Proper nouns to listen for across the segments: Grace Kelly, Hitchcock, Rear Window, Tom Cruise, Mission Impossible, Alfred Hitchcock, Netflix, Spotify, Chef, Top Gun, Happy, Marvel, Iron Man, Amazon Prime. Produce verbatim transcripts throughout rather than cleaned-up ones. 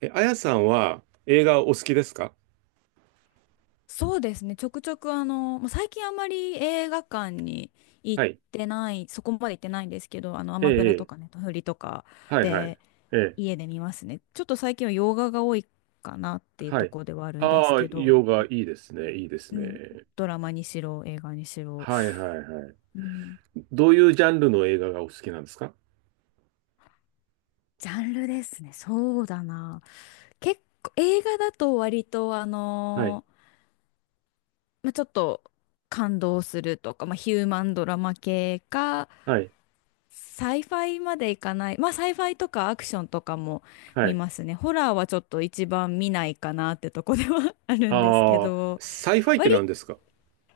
え、あやさんは映画お好きですか？そうですね。ちょくちょくあの、もう最近あんまり映画館に行っはい。てない、そこまで行ってないんですけど、あの、アえマプラとえ、ええ。かネットフリとかはい、はい。でええ、家で見ますね。ちょっと最近は洋画が多いかなっていうはとい。ころではあるんですああ、けど、洋画いいですね、いいですうん、ね。ドラマにしろ、映画にしろ、はい、はい、はい。うん、どういうジャンルの映画がお好きなんですか？ジャンルですね。そうだな。結構、映画だと割とあはい、のーまあ、ちょっと感動するとか、まあ、ヒューマンドラマ系か、はい、サイファイまでいかない。まあ、サイファイとかアクションとかもは見い。ますね。ホラーはちょっと一番見ないかなってとこでは あるんですけああ、ど、サイファイって割、何ですか？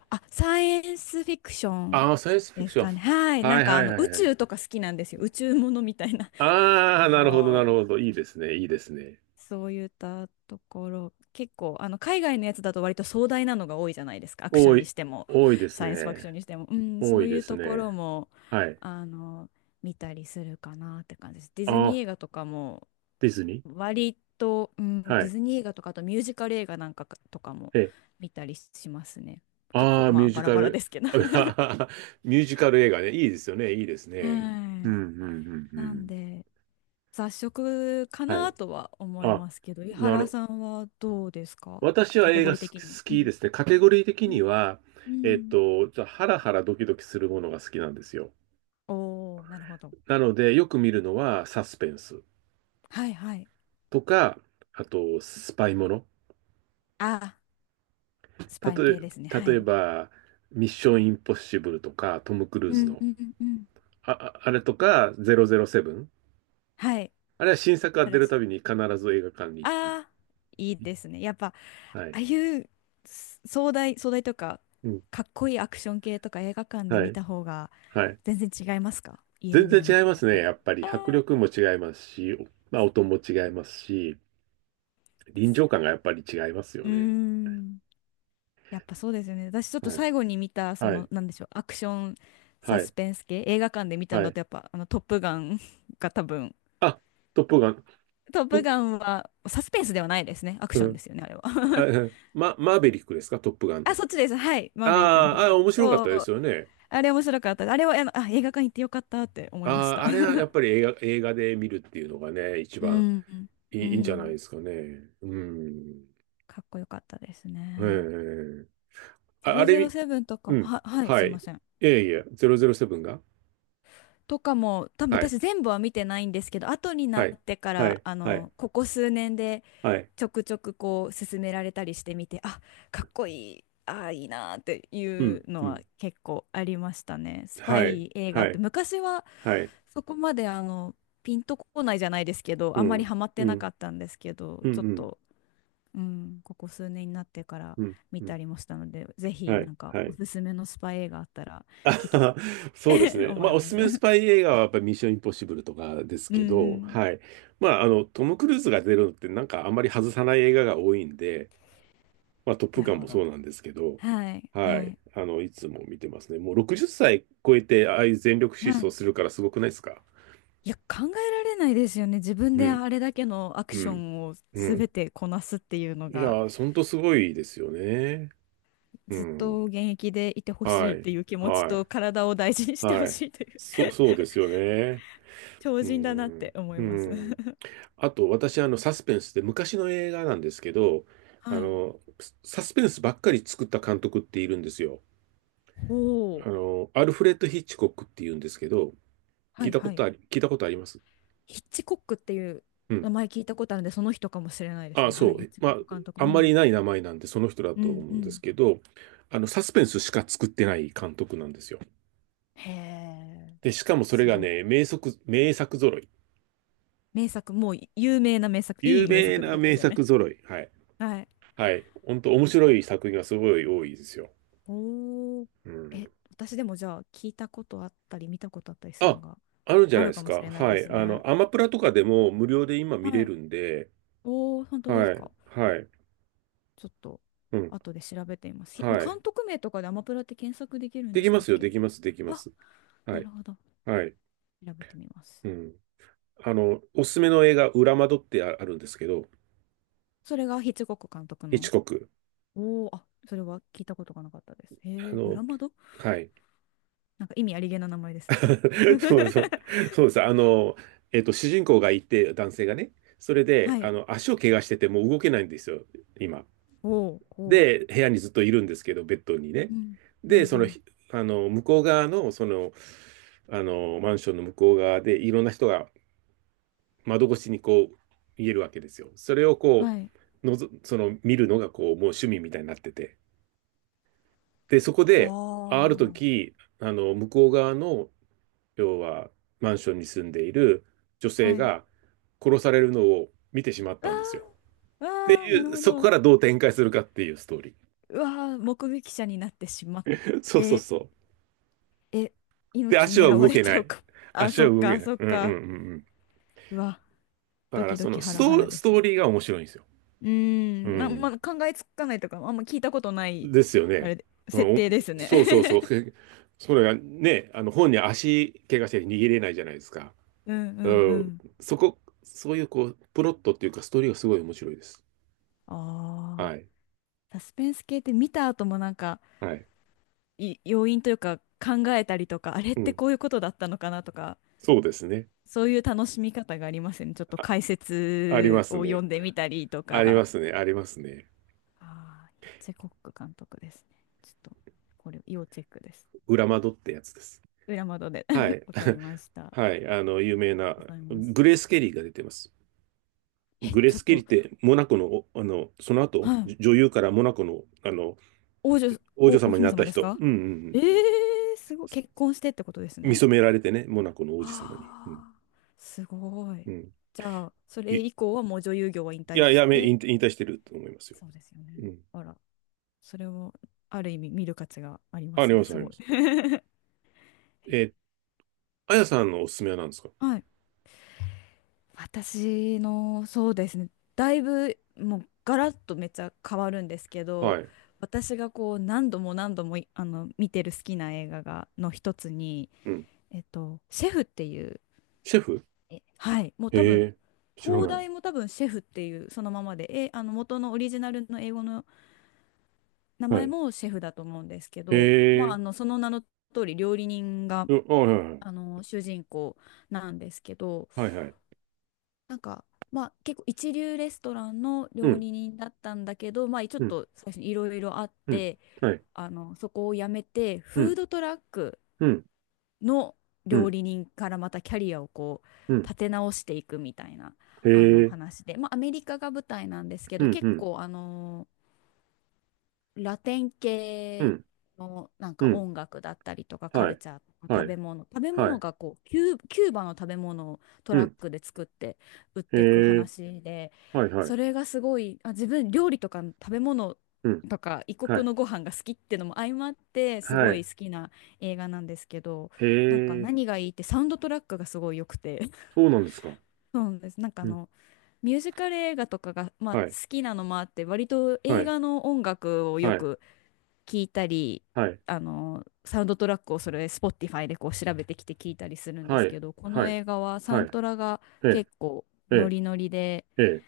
あ、サイエンスフィクションああ、サイエンスフィでクすション。かね。はい。なはんいかはあいの、は宇いはい。宙とか好きなんですよ。宇宙ものみたいな。あああ、なるほどなのるほど。いいですね、いいですね。そういったところ、結構、あの、海外のやつだと割と壮大なのが多いじゃないですか。アクショ多ンにい、しても、多いですサイエンスファクね。ションにしても。うん、そ多ういいでうすとこね。ろも、はい。あの、見たりするかなって感じです。ディあズニーあ、映画とかも、ディズニ割と、うん、ー。はディい。ズニー映画とか、あとミュージカル映画なんかかとかもえ。見たりしますね。結あ構、あ、ミまューあ、ジバラカバラル、ですけど。あ。 ミュージカル映画ね。いいですよね。いいですはい。ね。うん、う ん、うん、うなんん。で、雑食かはない。とは思いあ、ますけど、井な原る。さんはどうですか？私はカテ映ゴ画リーす好的には。うきん。ですね。カテゴリー的には、うえっん。と、じゃあハラハラドキドキするものが好きなんですよ。おおー、なるほど。なので、よく見るのはサスペンスはいはい。とか、あと、スパイもの。あ、スたパイとえ、系ですね。は例えい。ば、ミッションインポッシブルとか、トム・クルーうズんの、うんうんうん。あ、ああれとか、ゼロゼロセブン。はい。あれは新作がプ出ラるス。たびに必ず映画館に行って。ああ、いいですね。やっぱ、あはあい。いうす壮大、壮大とか、うん。かっこいいアクション系とか映画館では見い。た方がはい。全然違いますか？家で全見るの然違いとはまやっすね。ぱり。やっぱりああ、迫力も違いますし、まあ、そ音も違いますし、うで臨す場よ。感がやっぱり違いますようーね。ん。やっぱそうですよね。私ちょっとはい。最後に見た、そはの、い。なんでしょう、アクションサはスい。ペンス系、映画館で見たんはだい。と、やっぱ、あの、トップガン が多分、あ、トップガン。トップぶ。ガンはサスペンスではないですね。アクシうョンでん。すよね、あれは。あ うんマ、マーベリックですかトップガンあ、の？そっちです。はい。マーヴェリックのあ方ーあー、です。面白かっおたですお、よね。あれ面白かった。あれは、あの、あ、映画館行ってよかったって思いましああ、た。あれはや っぱり映画、映画で見るっていうのがね、一う番ん、いうい、いいんじゃないん。ですかね。うん。かっこよかったですえね。え。あ、あれみ、ゼロゼロセブンとかうも、ん。は、はい、はすいまい。せん。いやいや、ゼロゼロセブンが。とかも、多分はい。私全部は見てないんですけど、後になはい。ってかはら、い。あはい。の、ここ数年ではい。ちょくちょくこう勧められたりしてみて、あ、かっこいい、あいいなーっていううん。のうはん。結構ありましたね。スパはい。イ映画はってい。昔ははい。そこまであのピンとこないじゃないですけど、うあんまりん。ハマってうなかん。ったんですけど、うちょっん。と、うん、ここ数年になってからうん。見うたん。りもしたので、ぜひはない。んかはおい。すすめのスパイ映画あったら あ聞はきは。たそうですい ね。思まいあ、おますすす。めのスパイ映画はやっぱりミッションインポッシブルとかですうんけうど、ん。はい。まあ、あの、トム・クルーズが出るのってなんかあんまり外さない映画が多いんで、まあ、トップなガるンほもそど。うなんですけど、はい、ははい。い。あの、いつも見てますね。もうろくじゅっさい超えて、ああいう全力疾は走い、するからすごくないですか？いや、考えられないですよね。自分うでん、あれだけのアクうショん、ンをう全ん。てこなすっていうのいやが、ー、ほんとすごいですよね。うずっん。と現役でいてほはしいっい、ていう気持ちはと、い、体を大事にしてほはい。しいという そう、そうですよね。超う人だなってん、思いうます。ん。あと、私、あの、サスペンスって昔の映画なんですけど、あはい。の、サスペンスばっかり作った監督っているんですよ。ほあう。の、アルフレッド・ヒッチコックっていうんですけど、は聞いいたこはとい。あり、聞いたことあります。ヒッチコックっていうう名ん。前聞いたことあるんで、その人かもしれないですあ、ね。そはい、ヒッう。チまコあ、ック監督。あうんまりん。ない名前なんで、その人だうとん思ううんですん。けど、あの、サスペンスしか作ってない監督なんですよ。へえ、で、しかもそれすがごい。ね、名作、名作揃い。名作、もう有名な名作、い有い名名作ってなことで名すよね。作揃い。はい。はい。はい。本当面白い作品がすごい多いですよ。おー。うえ、ん。私でもじゃあ聞いたことあったり見たことあったりするのあ、があるんじゃあないでるかすもしか。れないはでい。すあね。の、アマプラとかでも無料で今見はれい。るんで、おー、本当ですはい。か？はい。ちょっとうん。後で調べてみます。ひはい。監督名とかでアマプラって検索できるんでできしまたっすよ。でけ？きます。できまあ、す。はない。るほど。はい。調べてみます。うん。あの、おすすめの映画、裏窓ってああるんですけど、それがヒッチコック監督ヒッチの。コック。おー、あ、それは聞いたことがなかったです。へあえ、の、裏窓。はい。なんか意味ありげな名前ですね。そうそう、そうです。あの、えっと、主人公がいて、男性がね、それで、はあい。の、足を怪我してて、もう動けないんですよ、今。おー、こで、部屋にずっといるんですけど、ベッドにね。う。うん、うん、うで、その、ん。ひあの、向こう側の、その、あの、マンションの向こう側で、いろんな人が窓越しにこう、見えるわけですよ。それをこはい。う、のぞ、その、見るのが、こう、もう趣味みたいになってて。で、そこで、ああるは時、あの、向こう側の、要は、マンションに住んでいる女あ。性はい。が殺されるのを見てしまっわたんですよ。あ、ってわあ、いなるう、ほそこど。からどう展開するかっていうストーリうわあ、目撃者になってしまっー。そうそうて、そう。え、で、命足は狙わ動れけちなゃうい。か。あ、足そはっ動けか、ない。そっうんうんうんうか。ん。うわ、だドから、キドそキのハスラハラト、でスすトーね。リーが面白いんですよ。ううーん、ま、まん。あ、考えつかないとか、あんま聞いたことない、ですよあね。れで、う設定ん、ですお。ね。そうそうそう。それがね、あの、本に足怪我して逃げれないじゃないですか。うんううんうん。ん。そこ、そういうこう、プロットっていうか、ストーリーがすごい面白いです。ああ、はい。サスペンス系って見た後もなんか、はい。い、要因というか考えたりとか、あれっうてん。こういうことだったのかなとか、そうですね。そういう楽しみ方がありますよね。ちょっとあ、解ありま説すを読ね。んでみたりとありまか。すね。ありますね。ああ、ヒッチコック監督ですね。ちょっと、これ、要チェックです。裏窓ってやつです。裏窓で は い。わかりました。あはい。あの、有名りな、がとうございます。グレース・ケリーが出てます。え、グレーちょス・っケリーと、って、モナコの、お、あの、その後、はい。じ女優からモナコの、あの、王女、王女お、お様に姫なった様です人。か？うんうんうん。えー、すごい。結婚してってことです見ね。初められてね、モナコの王子様に。うん。ああ、すごうい。ん。じゃあ、そい、れい以降はもう女優業は引退や、しやめ、て、引退引退してると思いますよ。そうですよね。うん。あら、それをある意味見る価値がありまあすりまね、す、すありごい。ます。えー、あやさんのおすすめは何ですか？はい。私の、そうですね、だいぶもうガラッとめっちゃ変わるんですけはど、い。私がこう何度も何度もいあの見てる好きな映画がの一つに、うん。えっと、シェフっていう、シェフ。え、はい、もう多へ分、え、知ら放ない。題も多分シェフっていうそのままで、え、あの元のオリジナルの英語の名は前い。もシェフだと思うんですけど、まへあ、あえ。のその名の通り料理人がうあ、はいはい。あの主人公なんですけど、はいはい。なんかまあ結構一流レストランのう料ん、理人だったんだけど、まあちょっうん、と最初にいろいろあっうん。て、はい。あのそこを辞めてうフーん、ドトラックうん、のう料ん、理人からまたキャリアをこううん。立て直していくみたいなへあのえ、話で、まあアメリカが舞台なんですけうど、ん、結うん、構あのラテンう系ん、のなんうかん。音楽だったりとかカはルい。チャーとかは食い。べ物、食べは物い。がこうキュー、キューバの食べ物をトうラッん。クで作って売っへていくえ、話で、はいはそい。れがすごい、あ、自分料理とか食べ物うん。とか異は国い。のご飯が好きってのも相まってすはごいい。好きな映画なんですけど、へなんかえ、何がいいってサウンドトラックがすごい良くて そうなんですか？そうなんです。なんかあうん。のミュージカル映画とかが、まあ、好はい。きなのもあって割とは映い。画の音楽をはよい。く聞いたり、はい。あの、サウンドトラックをそれ、Spotify でこう調べてきて聞いたりするんではすい。けど、こはのい。映画はサはい。ントラがええ、結構えノえ、リノリで、ええ。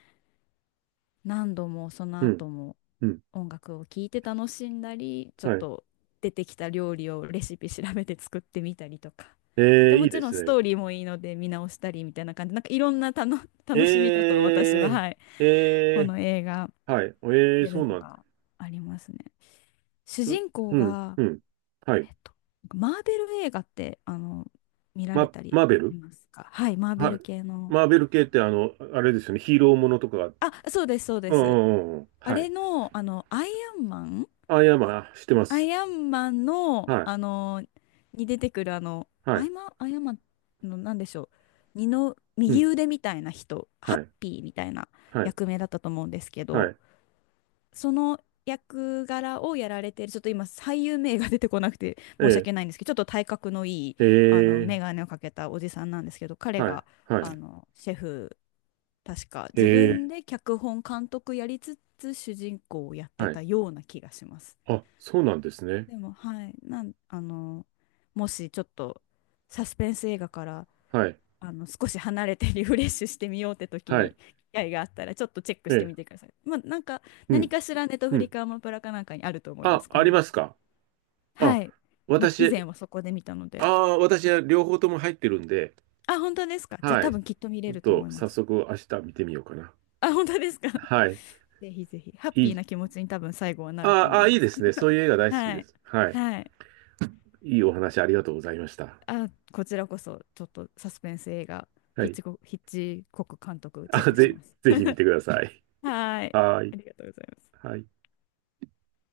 何度もそのうん。後もうん。音楽を聴いて楽しんだり、ちょっはい。と出てきた料理をレシピ調べて作ってみたりとか。えで、え、いもいちでろすんスね。トーリーもいいので見直したりみたいな感じ、なんかいろんなたの楽しみえ方を私は、え、はい、えこえ、の映画、はい。ええ、出そるうのなんでがありますね。主す。人う公ん、が、うん。はい。えっとマーベル映画ってあの見られま、たりマーベル。しますか？はい、マーベはい。ル系の。マーベル系って、あの、あれですよね。ヒーローものとかが。あ、そうです、そうでうんうす。んうんうん。あはい。れの、あの、アイアンマンあ、いや、まあ、してまアす。イアンマンの、はあの、に出てくる、あの、い。はアイい。マン、アイアンマンの、なんでしょう、二のう右ん。腕みたいな人、ハはッい。ピーみたいなはい。役名だったと思うんですけはど、い。その役柄をやられている、ちょっと今、俳優名が出てこなくて申しえ訳ないんですけど、ちょっと体格のいい、え、えあの、眼え、鏡をかけたおじさんなんですけど、彼はい。が、はあい。の、シェフ、確か、え自分え、で脚本、監督やりつつ、主人公をやってはたい。ような気がします。あ、そうなんですね。でも、はい、なん、あの、もしちょっと、サスペンス映画からはい。あの少し離れてリフレッシュしてみようって時はい。に機会があったらちょっとチェックえしてえ、みてください。まあ、なんかう何ん。かしらネットうフリん。かアマプラかなんかにあると思いまあ、す。こありの、ますか？あ、はい。まあ、以私、前はそこで見たのあ。で。あ私は両方とも入ってるんで、あ、本当ですか？じゃあは多い。ち分きっと見ょれっるとと思いま早す。速明日見てみようかな。あ、本当ですか？はい。ぜひぜひ。ハッいピーい、な気持ちに多分最後はなるとあ。思いあいまいです。すね。そういう映画 大好きはでい。す。はい。はい。いいお話ありがとうございました。あ、こちらこそちょっとサスペンス映画、はヒッい。チコック、ヒッチコック監督チェッあ、クしぜ、ます。ぜひ見てください。はい。はい。ありがとうございます。はい。